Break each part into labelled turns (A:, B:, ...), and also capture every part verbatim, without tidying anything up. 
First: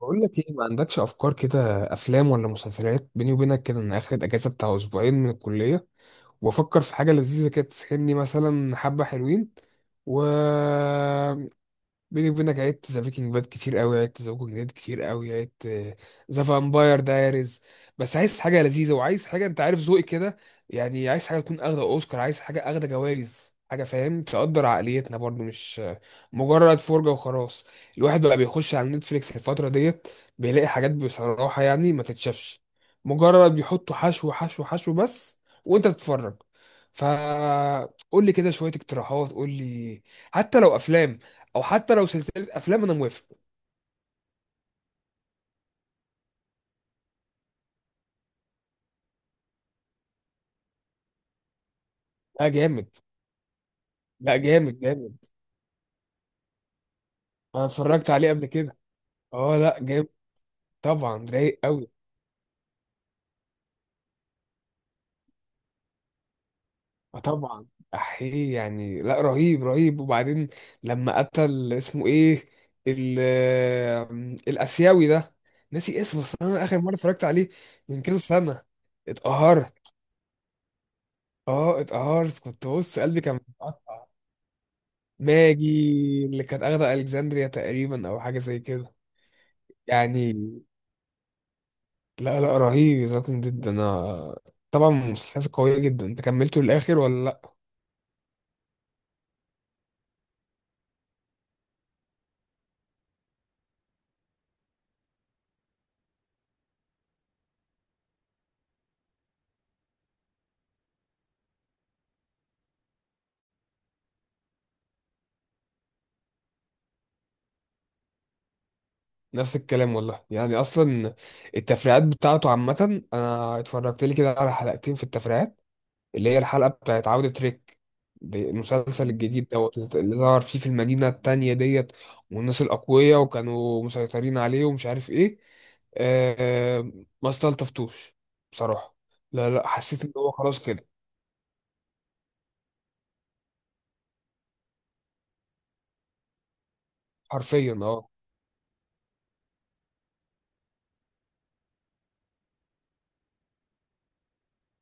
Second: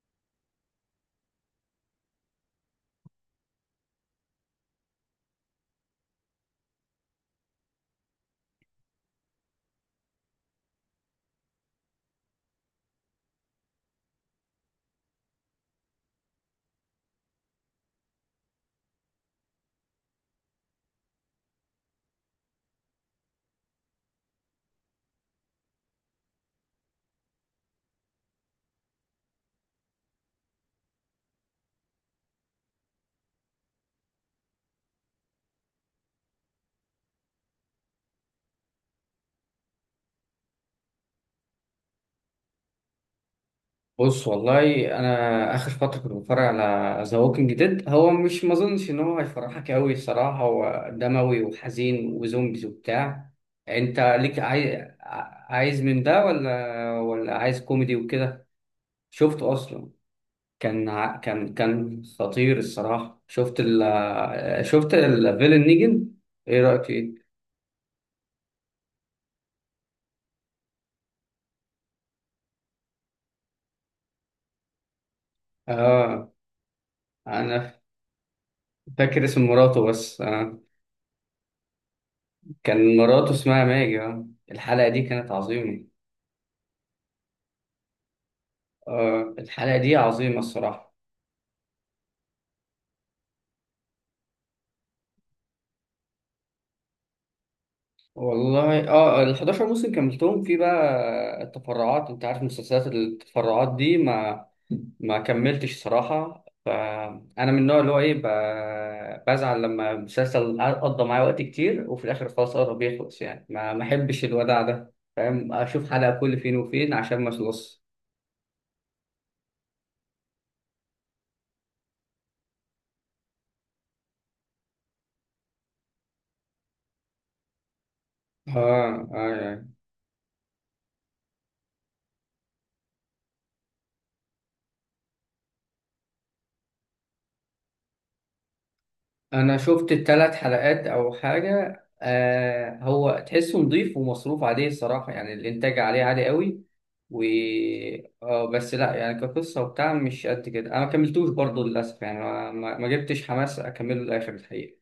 A: بقول لك ايه؟ ما عندكش افكار كده، افلام ولا مسلسلات؟ بيني وبينك كده انا اخد اجازه بتاع اسبوعين من الكليه وافكر في حاجه لذيذه كده تسحلني، مثلا حبه حلوين. و بيني وبينك عدت ذا بريكنج باد كتير قوي، عدت ذا ووكينج ديد كتير قوي، عدت ذا فامباير دايريز. بس عايز حاجه لذيذه، وعايز حاجه انت عارف ذوقي كده، يعني عايز حاجه تكون اخده اوسكار، عايز حاجه اخده جوائز، حاجه فاهم تقدر عقليتنا برضو، مش مجرد فرجه وخلاص. الواحد بقى بيخش على نتفليكس الفتره ديت بيلاقي حاجات بصراحه يعني ما تتشافش، مجرد بيحطوا حشو حشو حشو بس وانت بتتفرج. فقول لي كده شويه اقتراحات، قول لي حتى لو افلام، او حتى لو سلسله افلام انا موافق.
B: بص، والله انا اخر فتره كنت بتفرج على ذا ووكينج ديد. هو مش ما اظنش ان هو هيفرحك قوي الصراحه، هو دموي وحزين
A: لا
B: وزومبيز
A: جامد.
B: وبتاع. انت
A: لا
B: ليك؟
A: جامد
B: عايز
A: جامد.
B: عايز من ده ولا ولا عايز
A: انا
B: كوميدي
A: اتفرجت عليه قبل
B: وكده؟
A: كده.
B: شفته
A: اه لا
B: اصلا؟
A: جامد.
B: كان ع-
A: طبعا
B: كان
A: رايق قوي.
B: كان خطير الصراحه. شفت ال شفت الفيلن نيجن، ايه رايك
A: اه
B: فيه؟
A: طبعا. احيه يعني، لا رهيب رهيب. وبعدين لما قتل اسمه ايه، ال الاسيوي ده، ناسي اسمه.
B: اه،
A: بس انا اخر مره اتفرجت عليه
B: انا
A: من كذا سنه.
B: فاكر اسم مراته
A: اتقهرت.
B: بس آه.
A: اه اتقهرت، كنت
B: كان
A: بص قلبي
B: مراته
A: كان
B: اسمها ماجي
A: متقطع.
B: آه. الحلقه دي كانت
A: ماجي
B: عظيمه.
A: اللي كانت اخده الكسندريا تقريبا او حاجه زي كده.
B: آه الحلقة دي
A: يعني
B: عظيمة الصراحة.
A: لا لا رهيب، ذكي جدا. انا طبعا مسلسلات قوية جدا. انت كملته للآخر ولا لا؟
B: والله اه، ال احداشر موسم كملتهم. في بقى التفرعات انت عارف، مسلسلات التفرعات دي ما ما كملتش صراحة. فأنا من النوع اللي هو ايه، ب- بزعل لما مسلسل قضى معايا وقت كتير وفي الآخر خلاص قرب يخلص، يعني ما ما أحبش الوداع ده فاهم، أشوف حلقة كل فين وفين عشان ما أخلص.
A: نفس الكلام والله، يعني اصلا التفريعات بتاعته عامة انا اتفرجت لي كده على حلقتين في التفريعات، اللي هي الحلقة بتاعت عودة ريك، دي
B: اه
A: المسلسل الجديد
B: آه،
A: دوت اللي ظهر فيه في المدينة التانية ديت، والناس الأقوياء وكانوا مسيطرين عليه ومش عارف ايه. آه، ما استلطفتوش بصراحة. لا
B: انا
A: لا،
B: شفت
A: حسيت ان هو
B: الثلاث
A: خلاص
B: حلقات
A: كده.
B: او حاجه. آه هو تحسه نظيف ومصروف عليه الصراحه، يعني الانتاج عليه عالي قوي. و
A: حرفيا اه
B: آه بس لا، يعني كقصه وبتاع مش قد كده، انا ما كملتوش برضه للاسف، يعني ما, ما ما جبتش حماس اكمله للاخر الحقيقه.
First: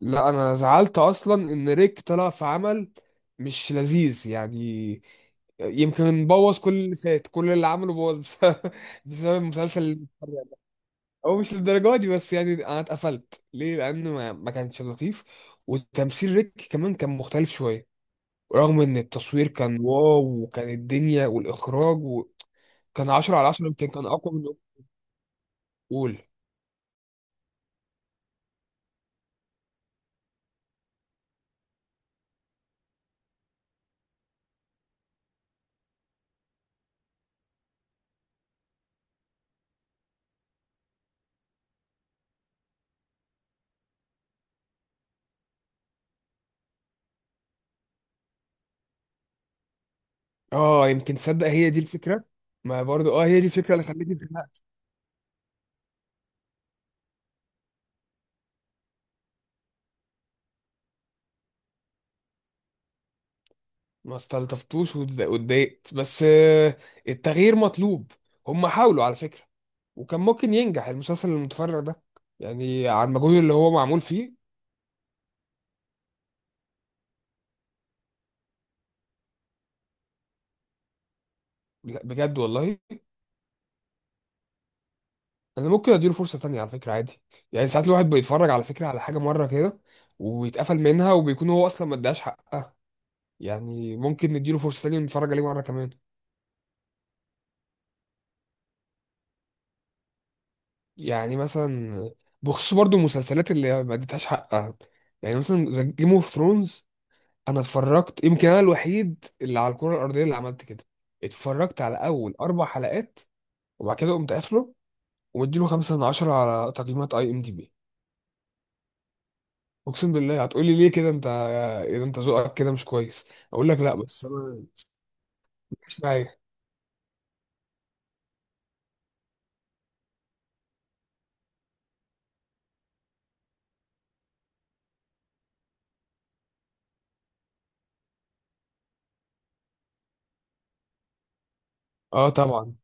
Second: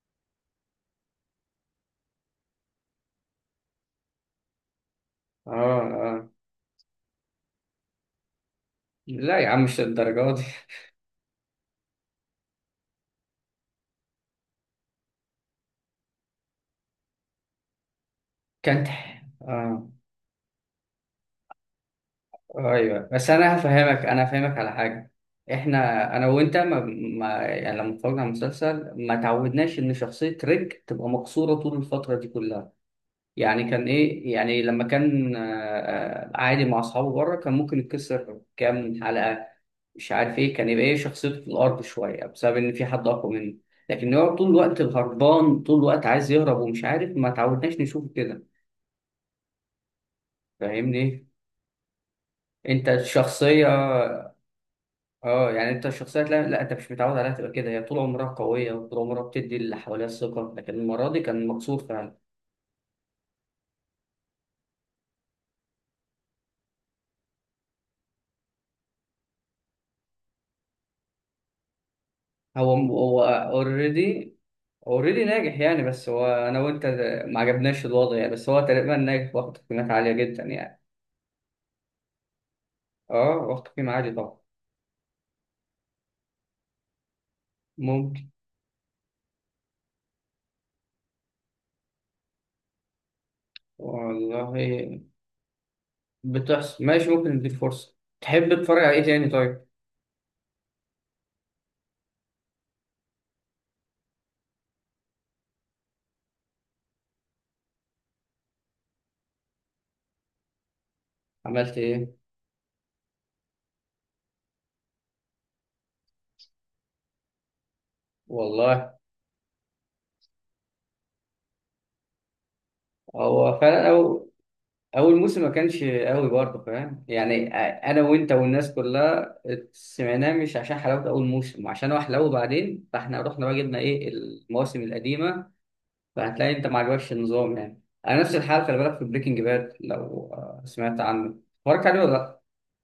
A: لا. انا زعلت اصلا ان ريك طلع في عمل مش لذيذ يعني.
B: اه
A: يمكن
B: اه،
A: بوظ كل اللي فات، كل اللي عمله بوظ بسبب, بسبب
B: لا يا عم مش
A: المسلسل اللي
B: للدرجه
A: اتفرج.
B: دي
A: هو مش للدرجه دي، بس يعني انا اتقفلت ليه لان ما, ما كانش لطيف. وتمثيل ريك كمان كان مختلف شويه، رغم
B: كانت
A: ان التصوير كان
B: آه.
A: واو، وكان الدنيا والاخراج،
B: ايوه
A: وكان
B: بس
A: عشرة على
B: انا
A: عشرة، يمكن
B: هفهمك،
A: كان
B: انا
A: اقوى من،
B: هفهمك على حاجه. احنا
A: قول.
B: انا وانت ما, ما يعني لما اتفرجنا على المسلسل ما تعودناش ان شخصيه ريك تبقى مقصوره طول الفتره دي كلها. يعني كان ايه يعني لما كان آه، آه، عادي مع اصحابه بره، كان ممكن يتكسر كام حلقه، مش عارف ايه، كان يبقى ايه شخصيته في الارض شويه بسبب ان في حد اقوى منه. لكن هو طول الوقت هربان، طول الوقت عايز يهرب ومش عارف، ما تعودناش نشوفه كده.
A: اه يمكن
B: فاهمني؟
A: تصدق، هي دي الفكره. ما
B: انت
A: برضو اه هي دي
B: الشخصيه،
A: الفكره اللي خلتني
B: اه يعني انت الشخصية لا, لا انت مش متعود عليها تبقى كده. هي طول عمرها قوية وطول عمرها بتدي اللي حواليها الثقة، لكن المرة دي كان مكسور فعلا.
A: ما استلطفتوش، واتض- واتضايقت. بس آه، التغيير مطلوب. هم حاولوا على فكرة، وكان ممكن ينجح المسلسل المتفرع ده،
B: هو
A: يعني على
B: هو
A: المجهود اللي هو معمول فيه.
B: اوريدي، اوريدي ناجح يعني، بس هو انا وانت ما عجبناش الوضع يعني، بس هو تقريبا ناجح واخد قيمات عالية جدا يعني.
A: لا بجد والله.
B: اه، واخد قيمة عالية طبعا.
A: انا ممكن اديله فرصة تانية على فكرة، عادي. يعني ساعات الواحد
B: ممكن.
A: بيتفرج على فكرة على حاجة مرة كده ويتقفل منها، وبيكون هو اصلا ما اداش حق. يعني ممكن
B: والله
A: نديله فرصة تانية ونتفرج عليه مرة كمان.
B: بتحصل، ماشي ممكن نديك فرصة. تحب تتفرج على ايه تاني طيب؟
A: يعني مثلا بخصوص برضو المسلسلات اللي ما اديتهاش حقها، يعني مثلا جيم اوف ثرونز، انا اتفرجت يمكن انا الوحيد اللي على الكره الارضيه اللي عملت كده.
B: عملت
A: اتفرجت على
B: ايه؟
A: اول اربع حلقات وبعد كده قمت قافله، ومديله خمسة من عشرة على تقييمات اي ام دي بي.
B: والله
A: اقسم بالله هتقولي ليه كده انت، اذا انت ذوقك كده مش كويس.
B: هو
A: اقول لك
B: فعلا
A: لا، بس
B: أو
A: انا
B: اول موسم ما كانش
A: مش معايا.
B: قوي برضه، فاهم يعني؟ انا وانت والناس كلها سمعناه مش عشان حلاوه اول موسم، عشان هو حلاوه بعدين، فاحنا رحنا بقى جبنا ايه، المواسم القديمه. فهتلاقي انت ما عجبكش النظام يعني. انا نفس الحال. خلي بالك في بريكنج باد، لو آه، سمعت عنه، اتفرجت عليه ولا
A: اه
B: لا؟
A: طبعا،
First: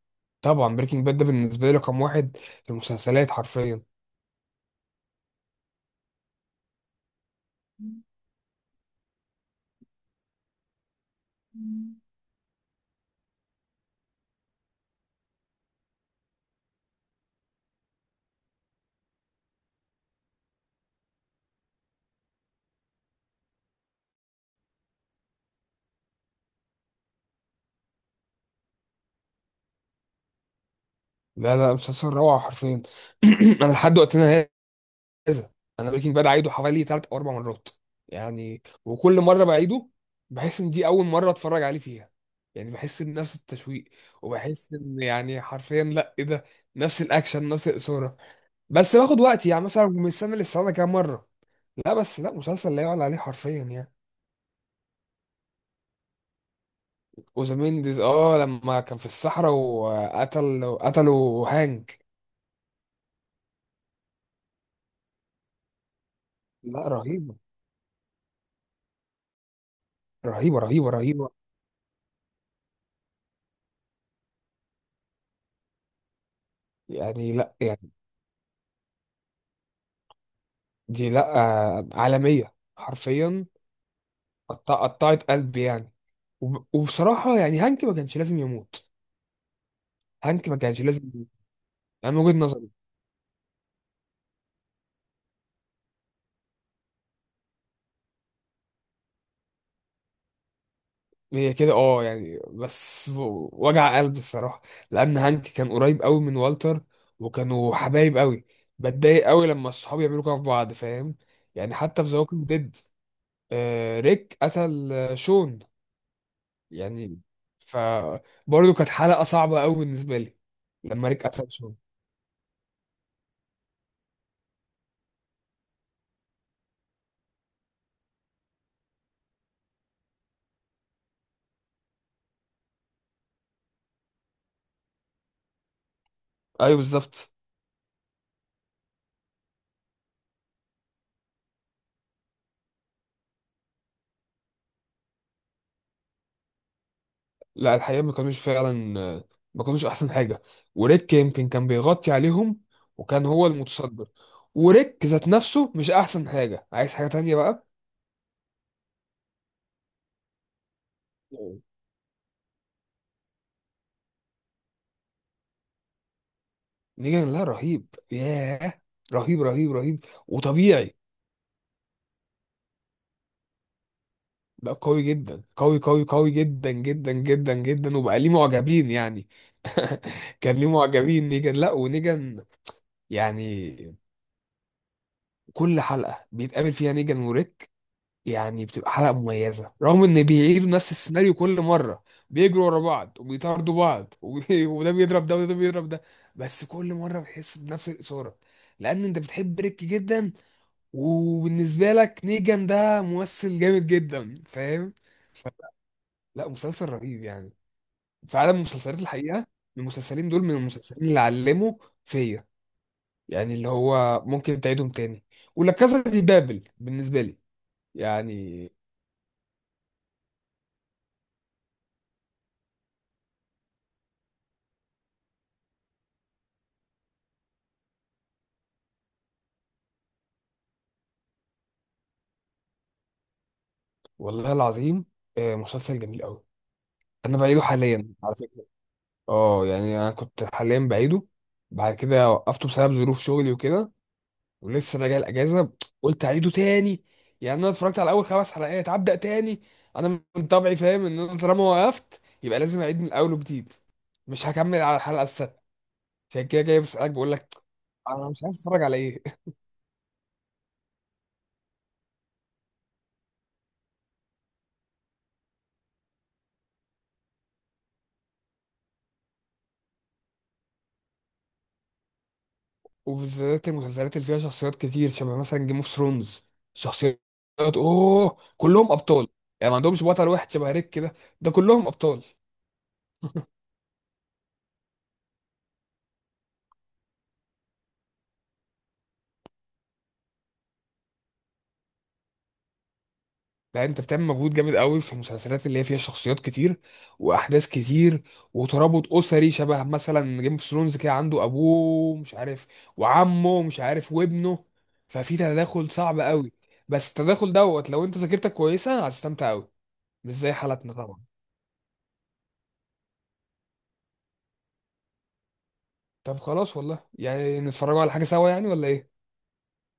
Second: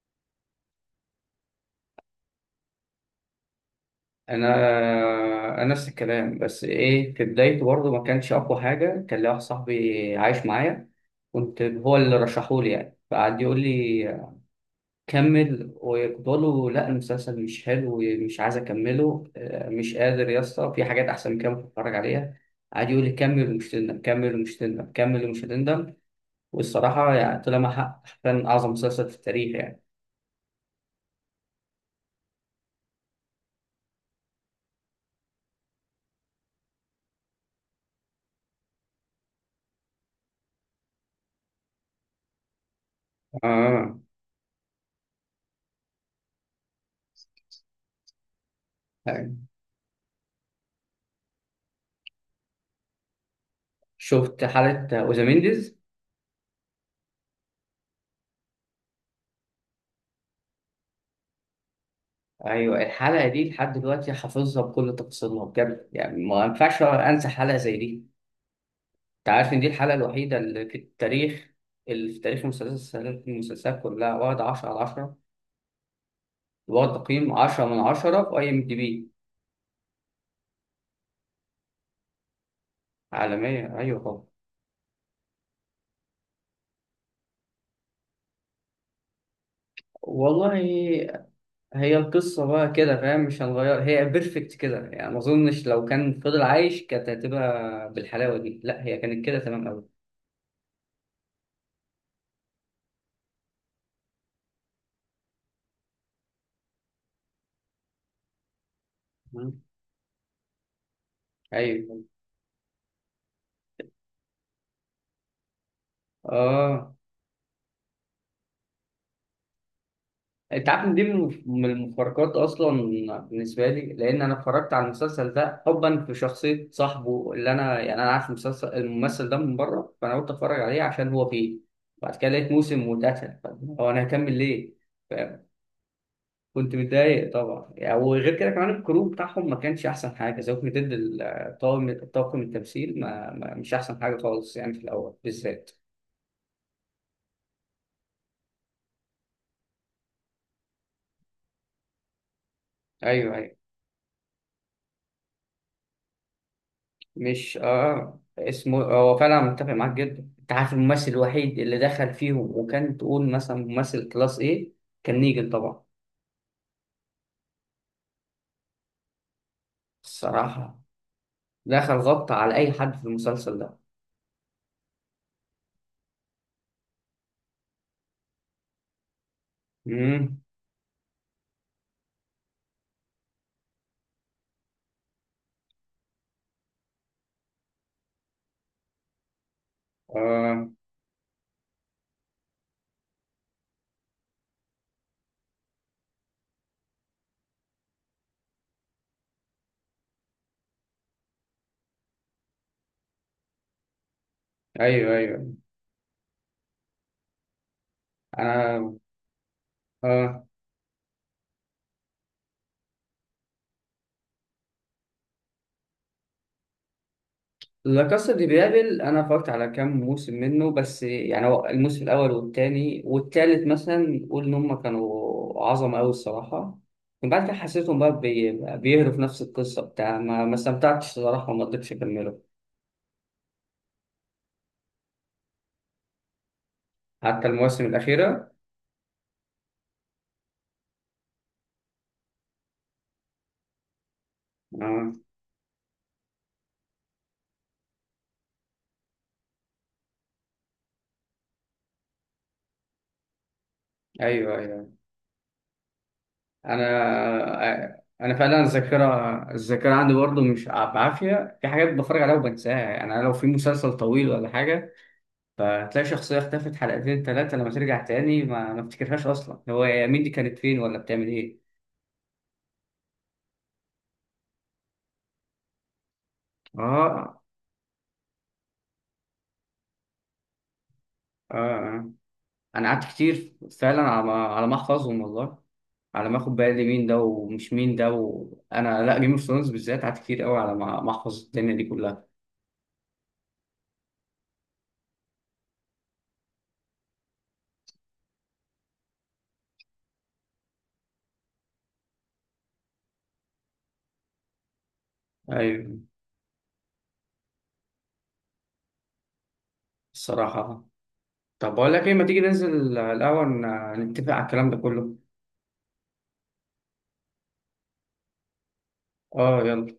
A: طبعا. بريكنج باد ده بالنسبه لي رقم واحد في المسلسلات حرفيا.
B: انا انا نفس الكلام بس ايه، في بدايته برضه ما كانش اقوى حاجه. كان لي واحد صاحبي عايش معايا، كنت هو اللي رشحولي يعني، فقعد يقول لي كمل، وكنت بقول له لا المسلسل مش حلو ومش عايز اكمله آه، مش قادر يا اسطى، في حاجات احسن من كده ممكن اتفرج عليها. قعد يقول لي كمل ومش تندم، كمل ومش تندم، كمل ومش تندم. والصراحه يعني طلع مع حق، كان اعظم مسلسل في التاريخ يعني.
A: لا لا، مسلسل روعه حرفيا. انا لحد وقتنا كذا، انا بريكنج باد عايده حوالي ثلاث او اربع مرات يعني. وكل مره بعيده بحس ان دي اول مره اتفرج عليه فيها، يعني بحس بنفس التشويق.
B: اه
A: وبحس ان يعني حرفيا لا ايه ده، نفس الاكشن نفس الاثاره. بس باخد
B: يعني.
A: وقتي، يعني مثلا من السنه للسنه كام مره. لا بس لا، مسلسل لا يعلى عليه حرفيا يعني.
B: شفت حلقه اوزامينديز؟
A: وزمينديز، اه لما كان في الصحراء وقتل قتلوا هانك.
B: ايوه الحلقه دي لحد دلوقتي حافظها بكل تفاصيلها بجد، يعني ما ينفعش
A: لا
B: انسى
A: رهيبه
B: حلقه زي دي. انت عارف ان دي الحلقه الوحيده
A: رهيبه
B: اللي في
A: رهيبه رهيبه،
B: التاريخ، اللي في تاريخ المسلسلات، المسلسلات كلها، واخد عشرة على عشرة، واخد تقييم
A: يعني لا
B: عشرة من
A: يعني
B: عشرة في أي إم دي بي.
A: دي لا آه، عالميه حرفيا.
B: عالمية أيوة طبعا.
A: قط- قطعت قلبي يعني. وب- وبصراحة يعني هانك ما كانش لازم يموت. هانك ما
B: والله
A: كانش لازم يموت
B: هي
A: يعني. من وجهة
B: القصة
A: نظري
B: بقى كده فاهم، مش هنغير، هي بيرفكت كده، يعني ما أظنش لو كان فضل عايش كانت هتبقى بالحلاوة دي. لا هي كانت كده تمام أوي.
A: هي كده اه يعني، بس و- وجع قلب الصراحة، لأن هانك كان قريب قوي من والتر، وكانوا حبايب قوي. بتضايق قوي
B: مم.
A: لما الصحاب يعملوا كده في بعض، فاهم؟ يعني
B: أيوة.
A: حتى في ذا ووكينج ديد، ريك قتل آه، شون،
B: آه
A: يعني فبرضه كانت حلقة صعبة قوي بالنسبة لي
B: انت عارف ان دي
A: لما ريك
B: من
A: قتل
B: من
A: شون.
B: المفارقات اصلا بالنسبه لي، لان انا اتفرجت على المسلسل ده حبا في شخصيه صاحبه اللي انا، يعني انا عارف المسلسل، الممثل ده من بره، فانا قلت اتفرج عليه عشان هو فيه. بعد كده لقيت موسم واتقتل، طب هو انا هكمل ليه؟ ف-، كنت
A: ايوه بالظبط.
B: متضايق طبعا يعني. وغير كده كمان الكرو بتاعهم ما كانش احسن حاجه زي ما، ضد الطاقم، طاقم التمثيل ما ما- مش احسن حاجه خالص يعني في الاول بالذات.
A: لا الحقيقة ما كانوش فعلا، آه، ما كانوش أحسن حاجة. وريك يمكن كان بيغطي عليهم، وكان هو
B: ايوه
A: المتصدر. وريك ذات نفسه مش أحسن حاجة، عايز حاجة تانية
B: مش
A: بقى.
B: اه اسمه، هو فعلا متفق معاك جدا. انت عارف الممثل الوحيد اللي دخل فيهم وكان تقول مثلا ممثل كلاس ايه؟ كان نيجن طبعا.
A: نيجان لا رهيب، ياه، رهيب رهيب رهيب
B: الصراحة
A: وطبيعي.
B: دخل غطى على اي حد في المسلسل ده.
A: ده قوي جدا، قوي قوي قوي جدا جدا جدا جدا، وبقى ليه معجبين يعني.
B: امم.
A: كان ليه معجبين نيجان، لا. ونيجان يعني كل حلقة بيتقابل فيها نيجان وريك يعني بتبقى حلقة مميزة، رغم ان
B: اه.
A: بيعيدوا نفس السيناريو كل مرة. بيجروا ورا بعض وبيطاردوا بعض، وبي... وده بيضرب ده وده بيضرب ده. بس كل مرة بتحس بنفس الإثارة، لأن أنت بتحب ريك جدا، وبالنسبة لك نيجان ده ممثل جامد جدا، فاهم؟
B: ايوه
A: ف...
B: ايوه.
A: لا مسلسل رهيب يعني فعلا.
B: انا
A: مسلسلات الحقيقة، المسلسلين دول
B: اه،
A: من المسلسلين اللي علموا فيا، يعني اللي هو ممكن تعيدهم تاني. ولا كاسا دي بابل بالنسبة لي،
B: لا كاسا دي
A: يعني
B: بابل انا اتفرجت على كام موسم منه بس، يعني هو الموسم الاول والتاني والتالت مثلا قول ان هم كانوا عظمه قوي الصراحه. من بعد كده حسيتهم بقى بي- بيهروا في نفس القصه بتاع، ما ما استمتعتش الصراحه وما قدرتش اكمله.
A: والله العظيم، آه، مسلسل جميل قوي. انا
B: حتى
A: بعيده
B: المواسم
A: حاليا على
B: الاخيره.
A: فكره. اه يعني انا كنت حاليا بعيده، بعد كده وقفته بسبب ظروف شغلي وكده، ولسه
B: اه
A: راجع الاجازه، قلت اعيده تاني. يعني انا اتفرجت على اول خمس حلقات، هبدا تاني. انا من طبعي فاهم ان انا طالما وقفت يبقى لازم اعيد من اول وجديد، مش
B: ايوه
A: هكمل
B: ايوه.
A: على الحلقه السادسه. عشان كده جاي
B: انا
A: بسالك بقول لك
B: آه،
A: انا
B: انا
A: مش عارف
B: فعلا
A: اتفرج على
B: الذاكره،
A: ايه.
B: الذاكره عندي برضه مش ع- بعافيه، في حاجات بتفرج عليها وبنساها. يعني انا لو في مسلسل طويل ولا حاجه، فتلاقي شخصية اختفت حلقتين تلاتة، لما ترجع تاني ما ما افتكرهاش أصلا، هو يا مين دي، كانت فين ولا بتعمل إيه
A: وبالذات المسلسلات اللي فيها شخصيات كتير، شبه مثلا جيم اوف ثرونز، شخصيات،
B: آه
A: اوه كلهم ابطال، يعني ما عندهمش بطل واحد شبه ريك كده، ده
B: آه
A: كلهم
B: آه.
A: ابطال.
B: أنا قعدت كتير فعلا على ما، على ما أحفظهم والله، على ما أخد بالي مين ده ومش مين ده. وأنا لا، جيم اوف ثرونز بالذات قعدت كتير قوي على ما ما أحفظ الدنيا دي كلها.
A: لا انت بتعمل مجهود جامد قوي في المسلسلات اللي هي فيها شخصيات كتير، واحداث كتير، وترابط اسري، شبه مثلا جيم اوف ثرونز كده، عنده ابوه مش عارف، وعمه مش عارف، وابنه، ففي تداخل
B: أيوه.
A: صعب قوي. بس التداخل دوت لو انت ذاكرتك كويسه هتستمتع قوي، مش زي
B: الصراحة.
A: حالتنا طبعا.
B: طب بقول لك إيه، ما تيجي ننزل الأول ن- نتفق على الكلام ده كله.
A: طب خلاص والله، يعني نتفرجوا على حاجه سوا يعني ولا ايه؟
B: آه يلا.